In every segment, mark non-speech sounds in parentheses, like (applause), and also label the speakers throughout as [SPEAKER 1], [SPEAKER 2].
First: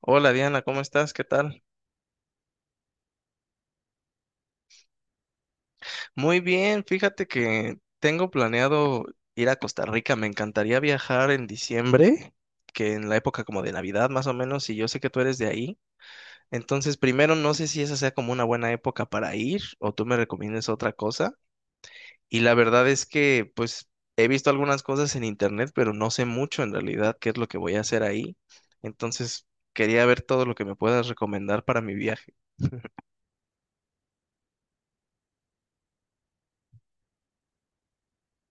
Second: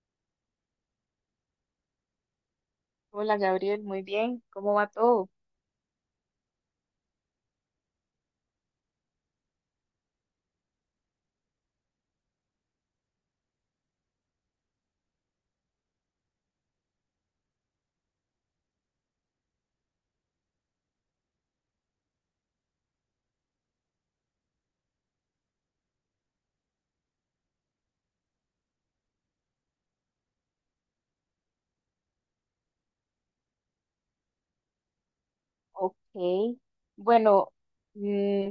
[SPEAKER 1] Hola Diana, ¿cómo estás? ¿Qué tal?
[SPEAKER 2] Hola Gabriel, muy bien, ¿cómo va todo?
[SPEAKER 1] Muy bien, fíjate que tengo planeado ir a Costa Rica. Me encantaría viajar en diciembre, que en la época como de Navidad más o menos, y yo sé que tú eres de ahí. Entonces, primero, no sé si esa sea como una buena época para ir o tú me recomiendes otra cosa. Y la verdad es que, pues, he visto algunas cosas en internet, pero no sé mucho en realidad qué es lo que voy a hacer ahí. Entonces, quería ver todo lo que me puedas recomendar para mi viaje.
[SPEAKER 2] Ok, bueno, mm,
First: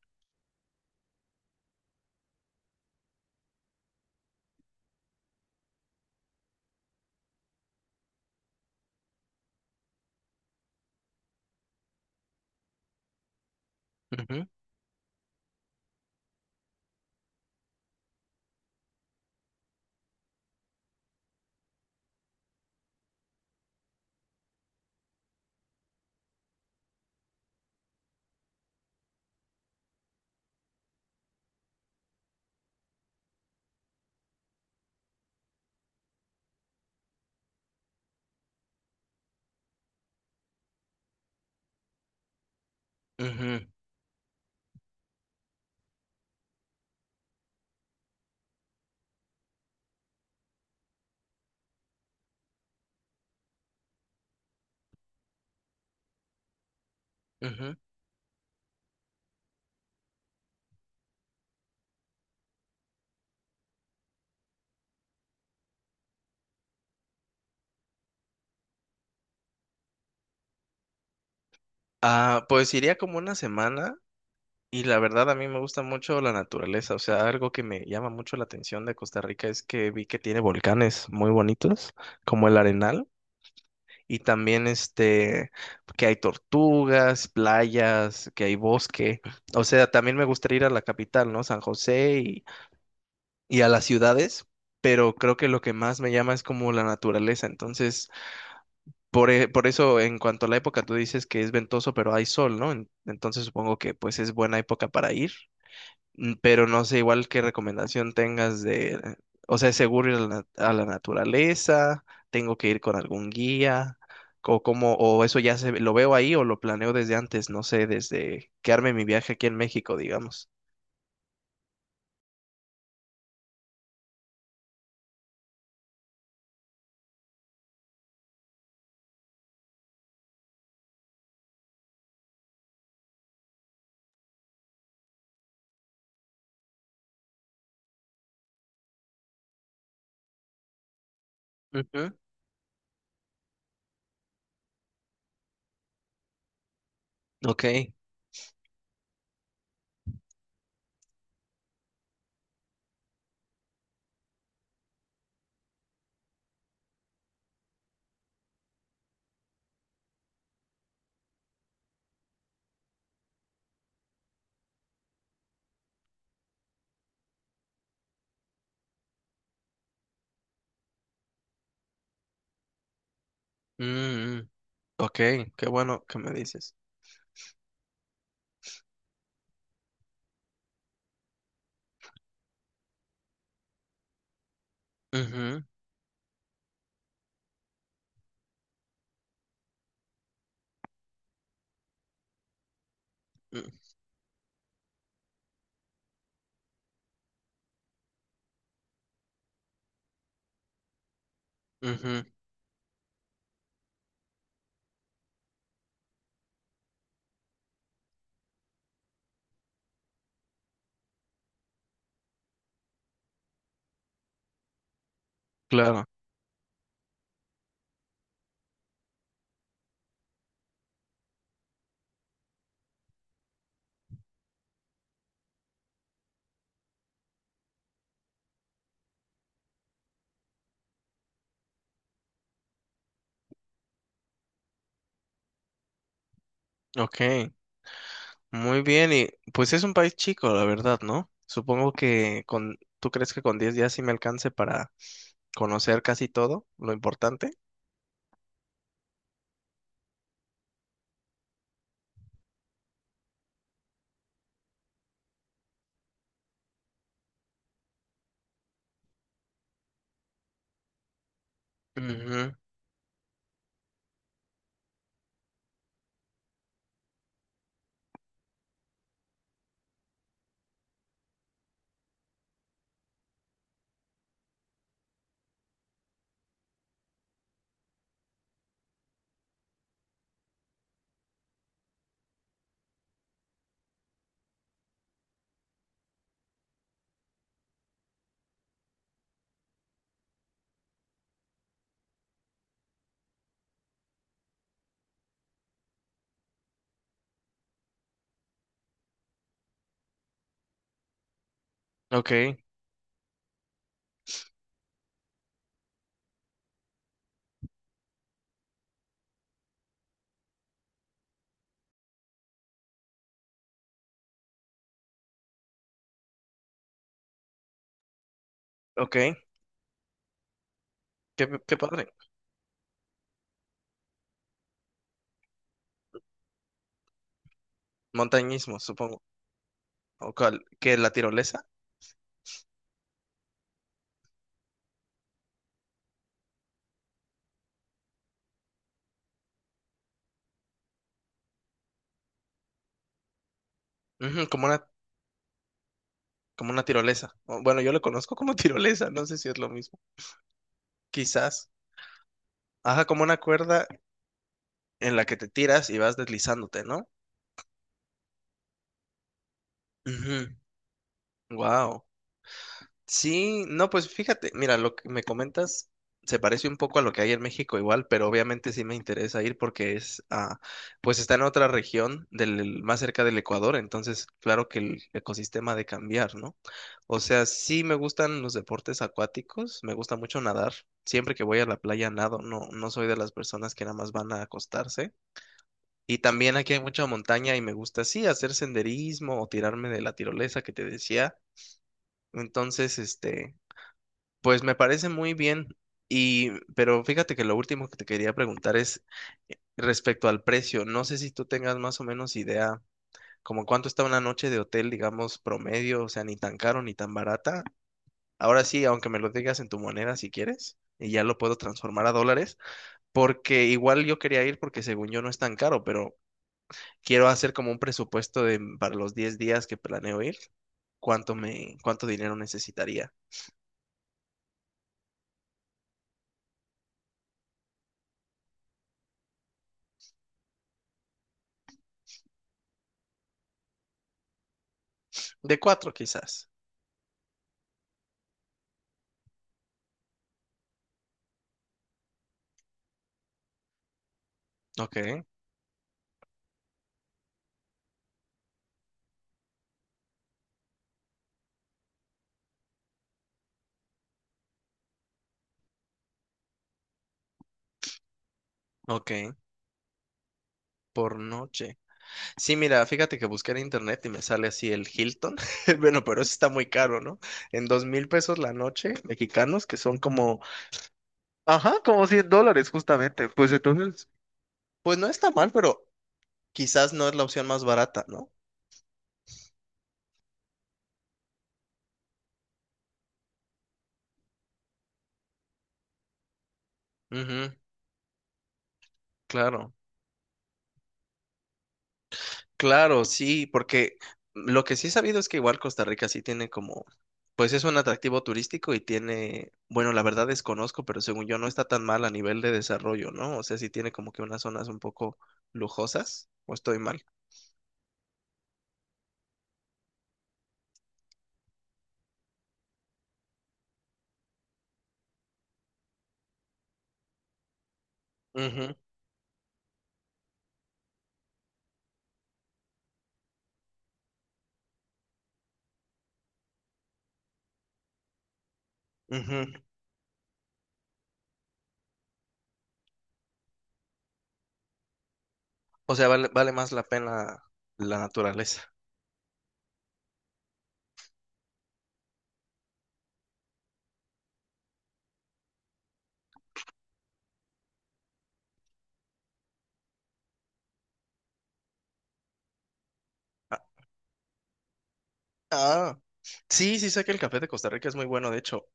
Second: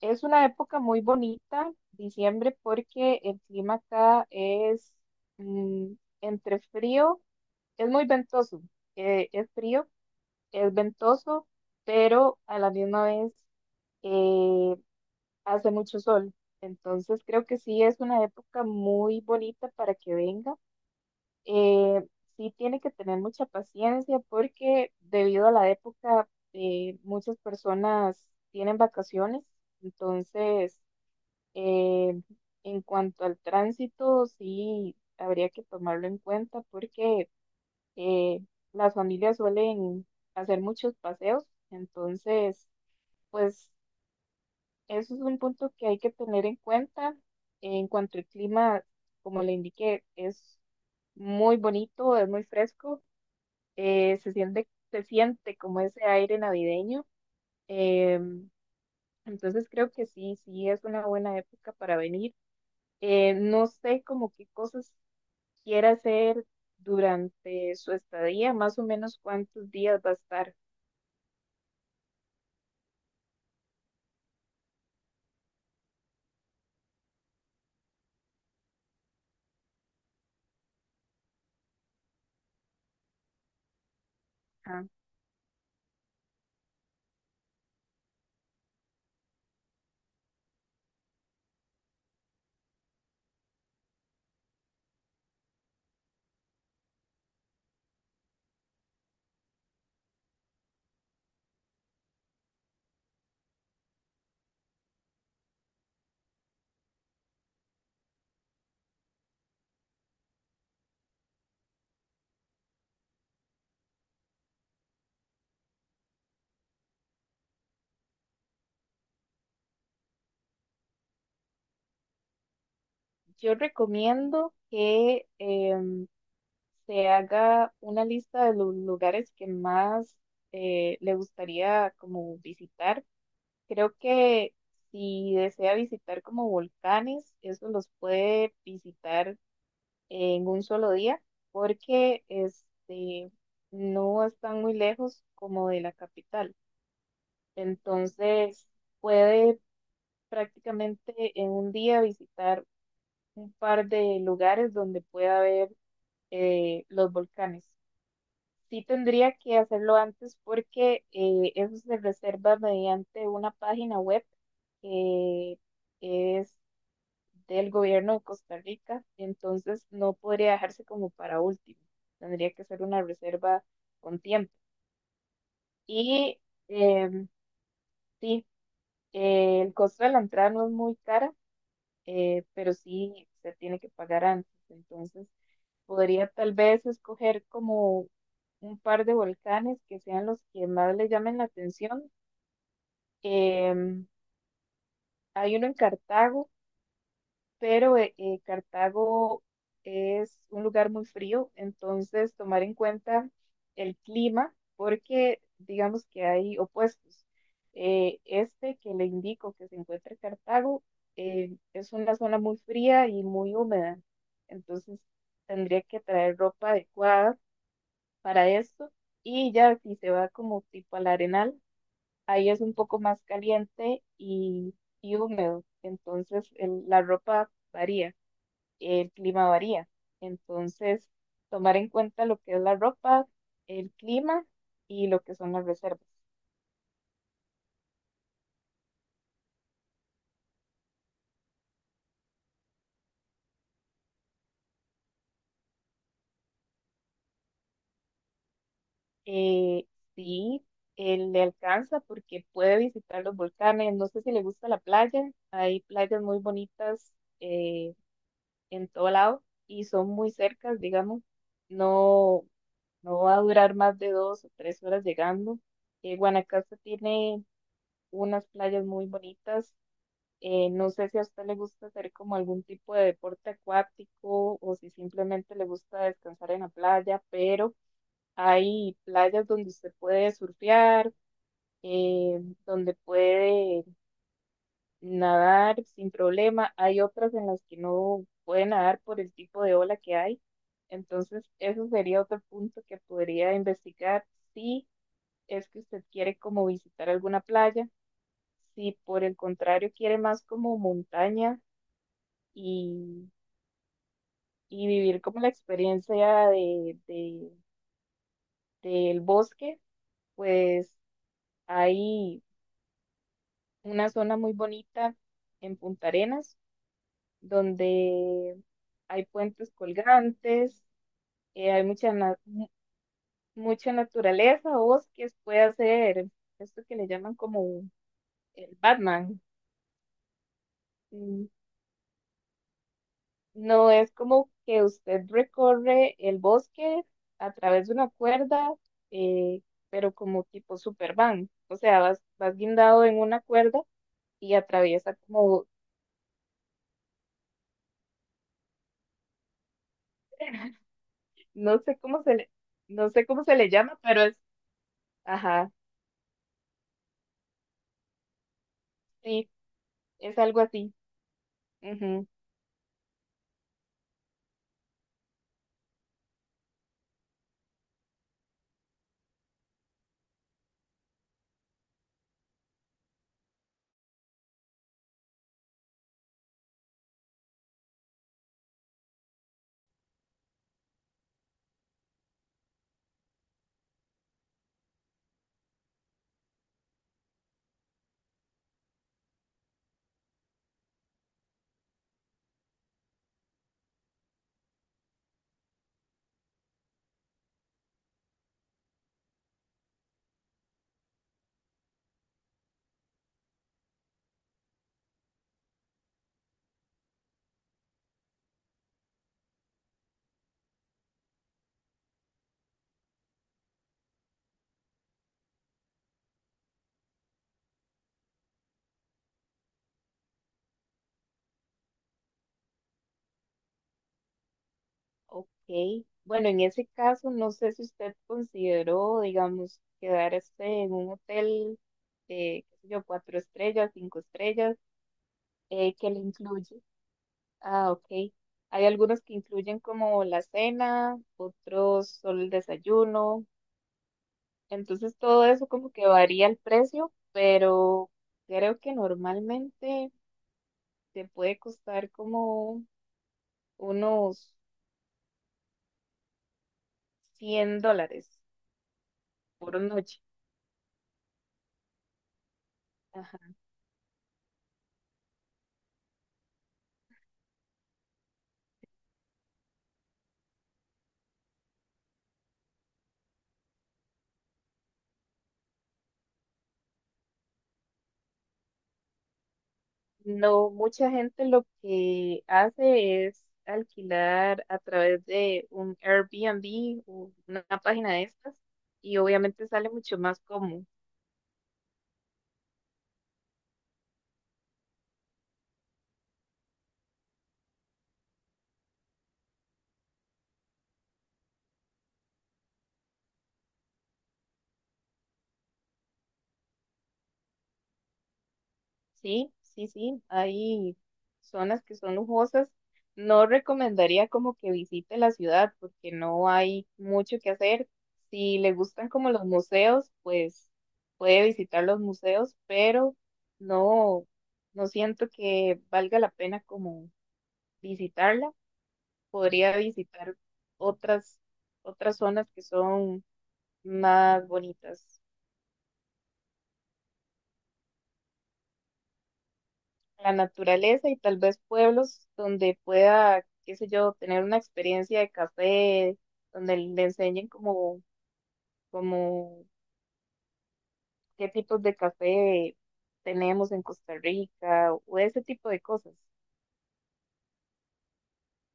[SPEAKER 2] es una época muy bonita, diciembre, porque el clima acá es mm, entre frío, es muy ventoso, es frío, es ventoso, pero a la misma vez
[SPEAKER 1] Ujú,
[SPEAKER 2] eh, hace mucho sol, entonces creo que sí es una época muy bonita para que venga. eh, sí tiene que tener mucha paciencia porque debido a la época muchas personas tienen vacaciones, entonces eh, en cuanto al tránsito sí habría que tomarlo en cuenta porque eh, las familias suelen hacer muchos paseos, entonces
[SPEAKER 1] ujú,
[SPEAKER 2] pues eso es un punto que hay que tener en cuenta. En cuanto al clima, como le indiqué, es muy bonito, es muy fresco se siente como ese aire navideño.
[SPEAKER 1] ujú.
[SPEAKER 2] em, entonces creo que sí, sí es una buena época para venir. No sé como qué cosas quiera hacer durante su estadía, más o menos cuántos días va a estar.
[SPEAKER 1] Ah, pues iría como una semana y la verdad a mí me gusta mucho la naturaleza, o sea, algo que me llama mucho la atención de Costa Rica es que vi que tiene volcanes muy bonitos, como el Arenal, y también
[SPEAKER 2] Ajá.
[SPEAKER 1] este, que hay tortugas, playas, que hay bosque, o sea, también me gustaría ir a la capital, ¿no? San José y a las ciudades, pero creo que lo que más me llama es como la naturaleza. Entonces, por eso, en cuanto a la época, tú dices que es ventoso, pero hay sol, ¿no? Entonces supongo que pues es buena época para ir. Pero no sé igual qué recomendación tengas de, o sea, ¿es seguro ir a la naturaleza? ¿Tengo que ir con algún guía? O cómo, o eso lo veo ahí o lo planeo desde antes, no sé, desde que arme mi viaje aquí en México, digamos.
[SPEAKER 2] Yo recomiendo que se haga una lista de los lugares que más le gustaría como visitar. Creo que si desea visitar como volcanes, eso los puede visitar en un solo día,
[SPEAKER 1] Ujú.
[SPEAKER 2] porque no están muy lejos como de la capital.
[SPEAKER 1] Ok.
[SPEAKER 2] Entonces, puede prácticamente en un día visitar un par de lugares donde pueda ver los volcanes. Sí tendría que hacerlo antes porque eso se reserva mediante una página web que es del gobierno de Costa Rica, entonces no podría dejarse como para último, tendría que ser una reserva con
[SPEAKER 1] Mm, mm.
[SPEAKER 2] tiempo.
[SPEAKER 1] Ok, qué bueno que me
[SPEAKER 2] Y
[SPEAKER 1] dices.
[SPEAKER 2] em, sí, el costo de la entrada no es muy cara, pero sí se tiene que pagar antes. Entonces,
[SPEAKER 1] Ujú,
[SPEAKER 2] podría tal vez escoger como un par de volcanes que sean los que más le llamen la atención. Em, Hay uno en Cartago pero Cartago es un lugar muy frío, entonces
[SPEAKER 1] ujú,
[SPEAKER 2] tomar en cuenta el clima, porque digamos que hay opuestos. Este que le indico que se encuentra en Cartago es una zona muy fría y muy húmeda, entonces tendría que
[SPEAKER 1] claro.
[SPEAKER 2] traer ropa adecuada para esto y ya si se va como tipo al Arenal, ahí es un poco más caliente y húmedo, entonces la ropa varía. El clima varía. Entonces, tomar en cuenta lo que es la ropa, el clima y lo que son las reservas.
[SPEAKER 1] Ok, muy bien. Y pues es un país chico, la verdad, ¿no? Supongo que con, ¿tú crees que con 10 días sí me alcance para conocer casi todo lo importante?
[SPEAKER 2] Eh, sí, él le alcanza porque puede visitar los volcanes. No sé si le gusta la playa. Hay playas muy bonitas eh, en todo lado y son muy cercas, digamos. No,
[SPEAKER 1] Ujú,
[SPEAKER 2] no va a durar más de 2 o 3 horas llegando. Guanacaste tiene unas playas muy bonitas. No sé si a usted le gusta hacer como algún tipo de deporte acuático o si simplemente le gusta descansar en la playa, pero hay playas donde usted puede surfear, donde puede nadar sin problema. Hay otras en las que no puede nadar por el tipo de ola que hay. Entonces, eso sería otro punto que podría investigar si es que usted quiere como visitar alguna playa, si por el contrario quiere más como montaña
[SPEAKER 1] Ok,
[SPEAKER 2] y y vivir como la experiencia del bosque, pues hay una zona muy bonita en Punta Arenas, donde
[SPEAKER 1] ok.
[SPEAKER 2] hay puentes colgantes,
[SPEAKER 1] Qué, qué
[SPEAKER 2] hay
[SPEAKER 1] padre.
[SPEAKER 2] mucha, mucha naturaleza, bosques, puede hacer esto que le llaman como el
[SPEAKER 1] Montañismo, supongo.
[SPEAKER 2] Batman.
[SPEAKER 1] O cual- ¿qué, la
[SPEAKER 2] mm,
[SPEAKER 1] tirolesa?
[SPEAKER 2] No, es como que usted recorre el bosque a través de una cuerda, eh, pero como tipo Superman. O sea, vas guindado en una cuerda
[SPEAKER 1] Ujú,
[SPEAKER 2] y atraviesa como,
[SPEAKER 1] como una tirolesa. O, bueno, yo lo conozco como (laughs) tirolesa, no sé si es lo mismo.
[SPEAKER 2] (laughs)
[SPEAKER 1] Quizás.
[SPEAKER 2] no sé cómo se le,
[SPEAKER 1] Ajá,
[SPEAKER 2] no
[SPEAKER 1] como
[SPEAKER 2] sé
[SPEAKER 1] una
[SPEAKER 2] cómo se le
[SPEAKER 1] cuerda
[SPEAKER 2] llama, pero es,
[SPEAKER 1] en la que te
[SPEAKER 2] ajá,
[SPEAKER 1] tiras y vas deslizándote, ¿no?
[SPEAKER 2] sí, es algo así.
[SPEAKER 1] Wow.
[SPEAKER 2] Ujú.
[SPEAKER 1] Sí, no, pues fíjate, mira, lo que me comentas se parece un poco a lo que hay en México igual, pero obviamente sí me interesa ir porque es, pues está en otra región del, más cerca del Ecuador, entonces claro que el ecosistema ha de cambiar, ¿no? O sea, sí me gustan los deportes acuáticos, me gusta mucho nadar, siempre que voy a la playa nado, no, no soy de las personas que nada más van a acostarse. Y también aquí hay mucha montaña y me gusta, sí, hacer senderismo o tirarme de la tirolesa que te decía. Entonces, este, pues me parece muy bien. Y, pero fíjate que lo último que te quería preguntar es respecto al precio. No sé si tú tengas más o menos idea como cuánto está una noche de hotel, digamos, promedio, o sea, ni tan caro ni tan barata. Ahora sí, aunque me lo digas en tu moneda si quieres, y ya lo puedo transformar a dólares, porque igual yo quería ir porque según yo no es tan caro, pero quiero hacer como un presupuesto de para los 10 días que planeo ir, cuánto dinero necesitaría.
[SPEAKER 2] Ok. Bueno, en ese caso, no sé si usted consideró, digamos, quedarse en un hotel, qué sé yo, cuatro estrellas, cinco estrellas
[SPEAKER 1] De cuatro
[SPEAKER 2] que le
[SPEAKER 1] quizás.
[SPEAKER 2] incluye. Ah, ok. Hay algunos que incluyen como la cena, otros solo el desayuno. Entonces
[SPEAKER 1] Ok,
[SPEAKER 2] todo eso como que varía el precio, pero creo que normalmente te puede costar como unos $100
[SPEAKER 1] ok,
[SPEAKER 2] por noche.
[SPEAKER 1] por noche. Sí, mira, fíjate que busqué
[SPEAKER 2] Ajá.
[SPEAKER 1] en internet y me sale así el Hilton. (laughs) Bueno, pero eso está muy caro, ¿no? En 2.000 pesos la noche, mexicanos, que son como, Ajá, como 100 dólares justamente. Pues entonces, pues no está mal, pero quizás no es la opción más barata, ¿no?
[SPEAKER 2] No, mucha gente lo que hace es alquilar a través de un Airbnb o
[SPEAKER 1] Ujú,
[SPEAKER 2] una página de estas y obviamente
[SPEAKER 1] claro.
[SPEAKER 2] sale mucho más cómodo.
[SPEAKER 1] Claro, sí, porque lo que sí he sabido es que igual Costa Rica sí tiene como, pues es un atractivo turístico y tiene, bueno, la verdad desconozco, pero según yo no está tan mal a nivel de desarrollo, ¿no? O sea, sí tiene como que unas zonas un poco lujosas, o estoy mal.
[SPEAKER 2] Sí, sí, sí, hay zonas que son lujosas. No recomendaría como que visite la ciudad porque no hay mucho que hacer. Si le
[SPEAKER 1] Ujú,
[SPEAKER 2] gustan como los museos, pues puede visitar los museos, pero no, no siento que valga la pena como visitarla.
[SPEAKER 1] ujú.
[SPEAKER 2] Podría visitar otras, otras zonas que son más bonitas.
[SPEAKER 1] O sea, vale, vale más la pena la naturaleza.
[SPEAKER 2] La naturaleza y tal vez pueblos donde pueda, qué sé yo, tener una experiencia de café, donde le enseñen como, como qué tipos de café
[SPEAKER 1] Ah,
[SPEAKER 2] tenemos en Costa Rica o ese tipo de
[SPEAKER 1] ah.
[SPEAKER 2] cosas.
[SPEAKER 1] Sí, sí sé que el café de Costa Rica es muy bueno, de hecho,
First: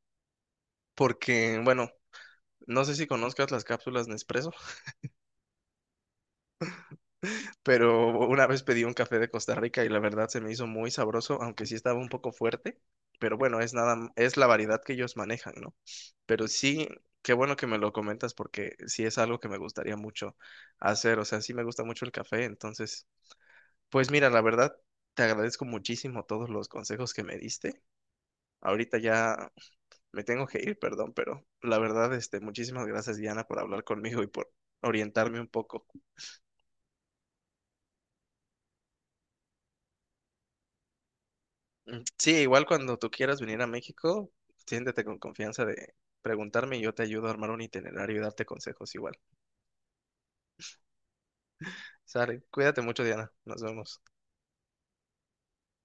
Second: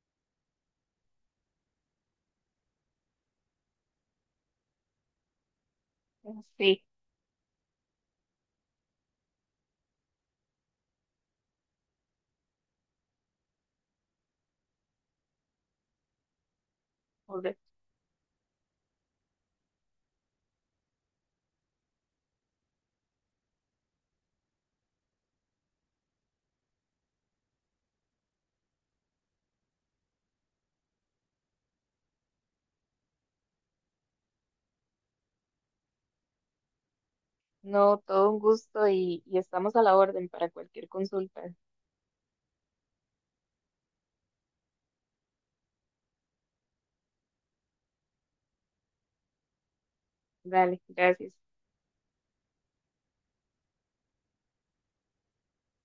[SPEAKER 1] porque, bueno, no sé si conozcas las cápsulas Nespresso.
[SPEAKER 2] (laughs) Sí,
[SPEAKER 1] Pero una vez pedí un café de Costa Rica y la verdad se me hizo muy sabroso, aunque sí estaba un poco fuerte, pero bueno, es nada, es la variedad que ellos manejan, ¿no? Pero sí, qué bueno que
[SPEAKER 2] correcto.
[SPEAKER 1] me lo comentas porque sí es algo que me gustaría mucho hacer, o sea, sí me gusta mucho el café, entonces, pues mira, la verdad, te agradezco muchísimo todos los consejos que me diste. Ahorita ya me tengo que ir, perdón, pero la verdad, este, muchísimas gracias, Diana, por hablar conmigo y por orientarme un poco.
[SPEAKER 2] No, todo un gusto y estamos a la orden para cualquier consulta.
[SPEAKER 1] Mm, Sí, igual cuando tú quieras venir a México, siéntete con confianza de preguntarme y yo te ayudo a armar un itinerario y darte consejos igual.
[SPEAKER 2] Dale, gracias.
[SPEAKER 1] Sale, cuídate mucho, Diana. Nos vemos.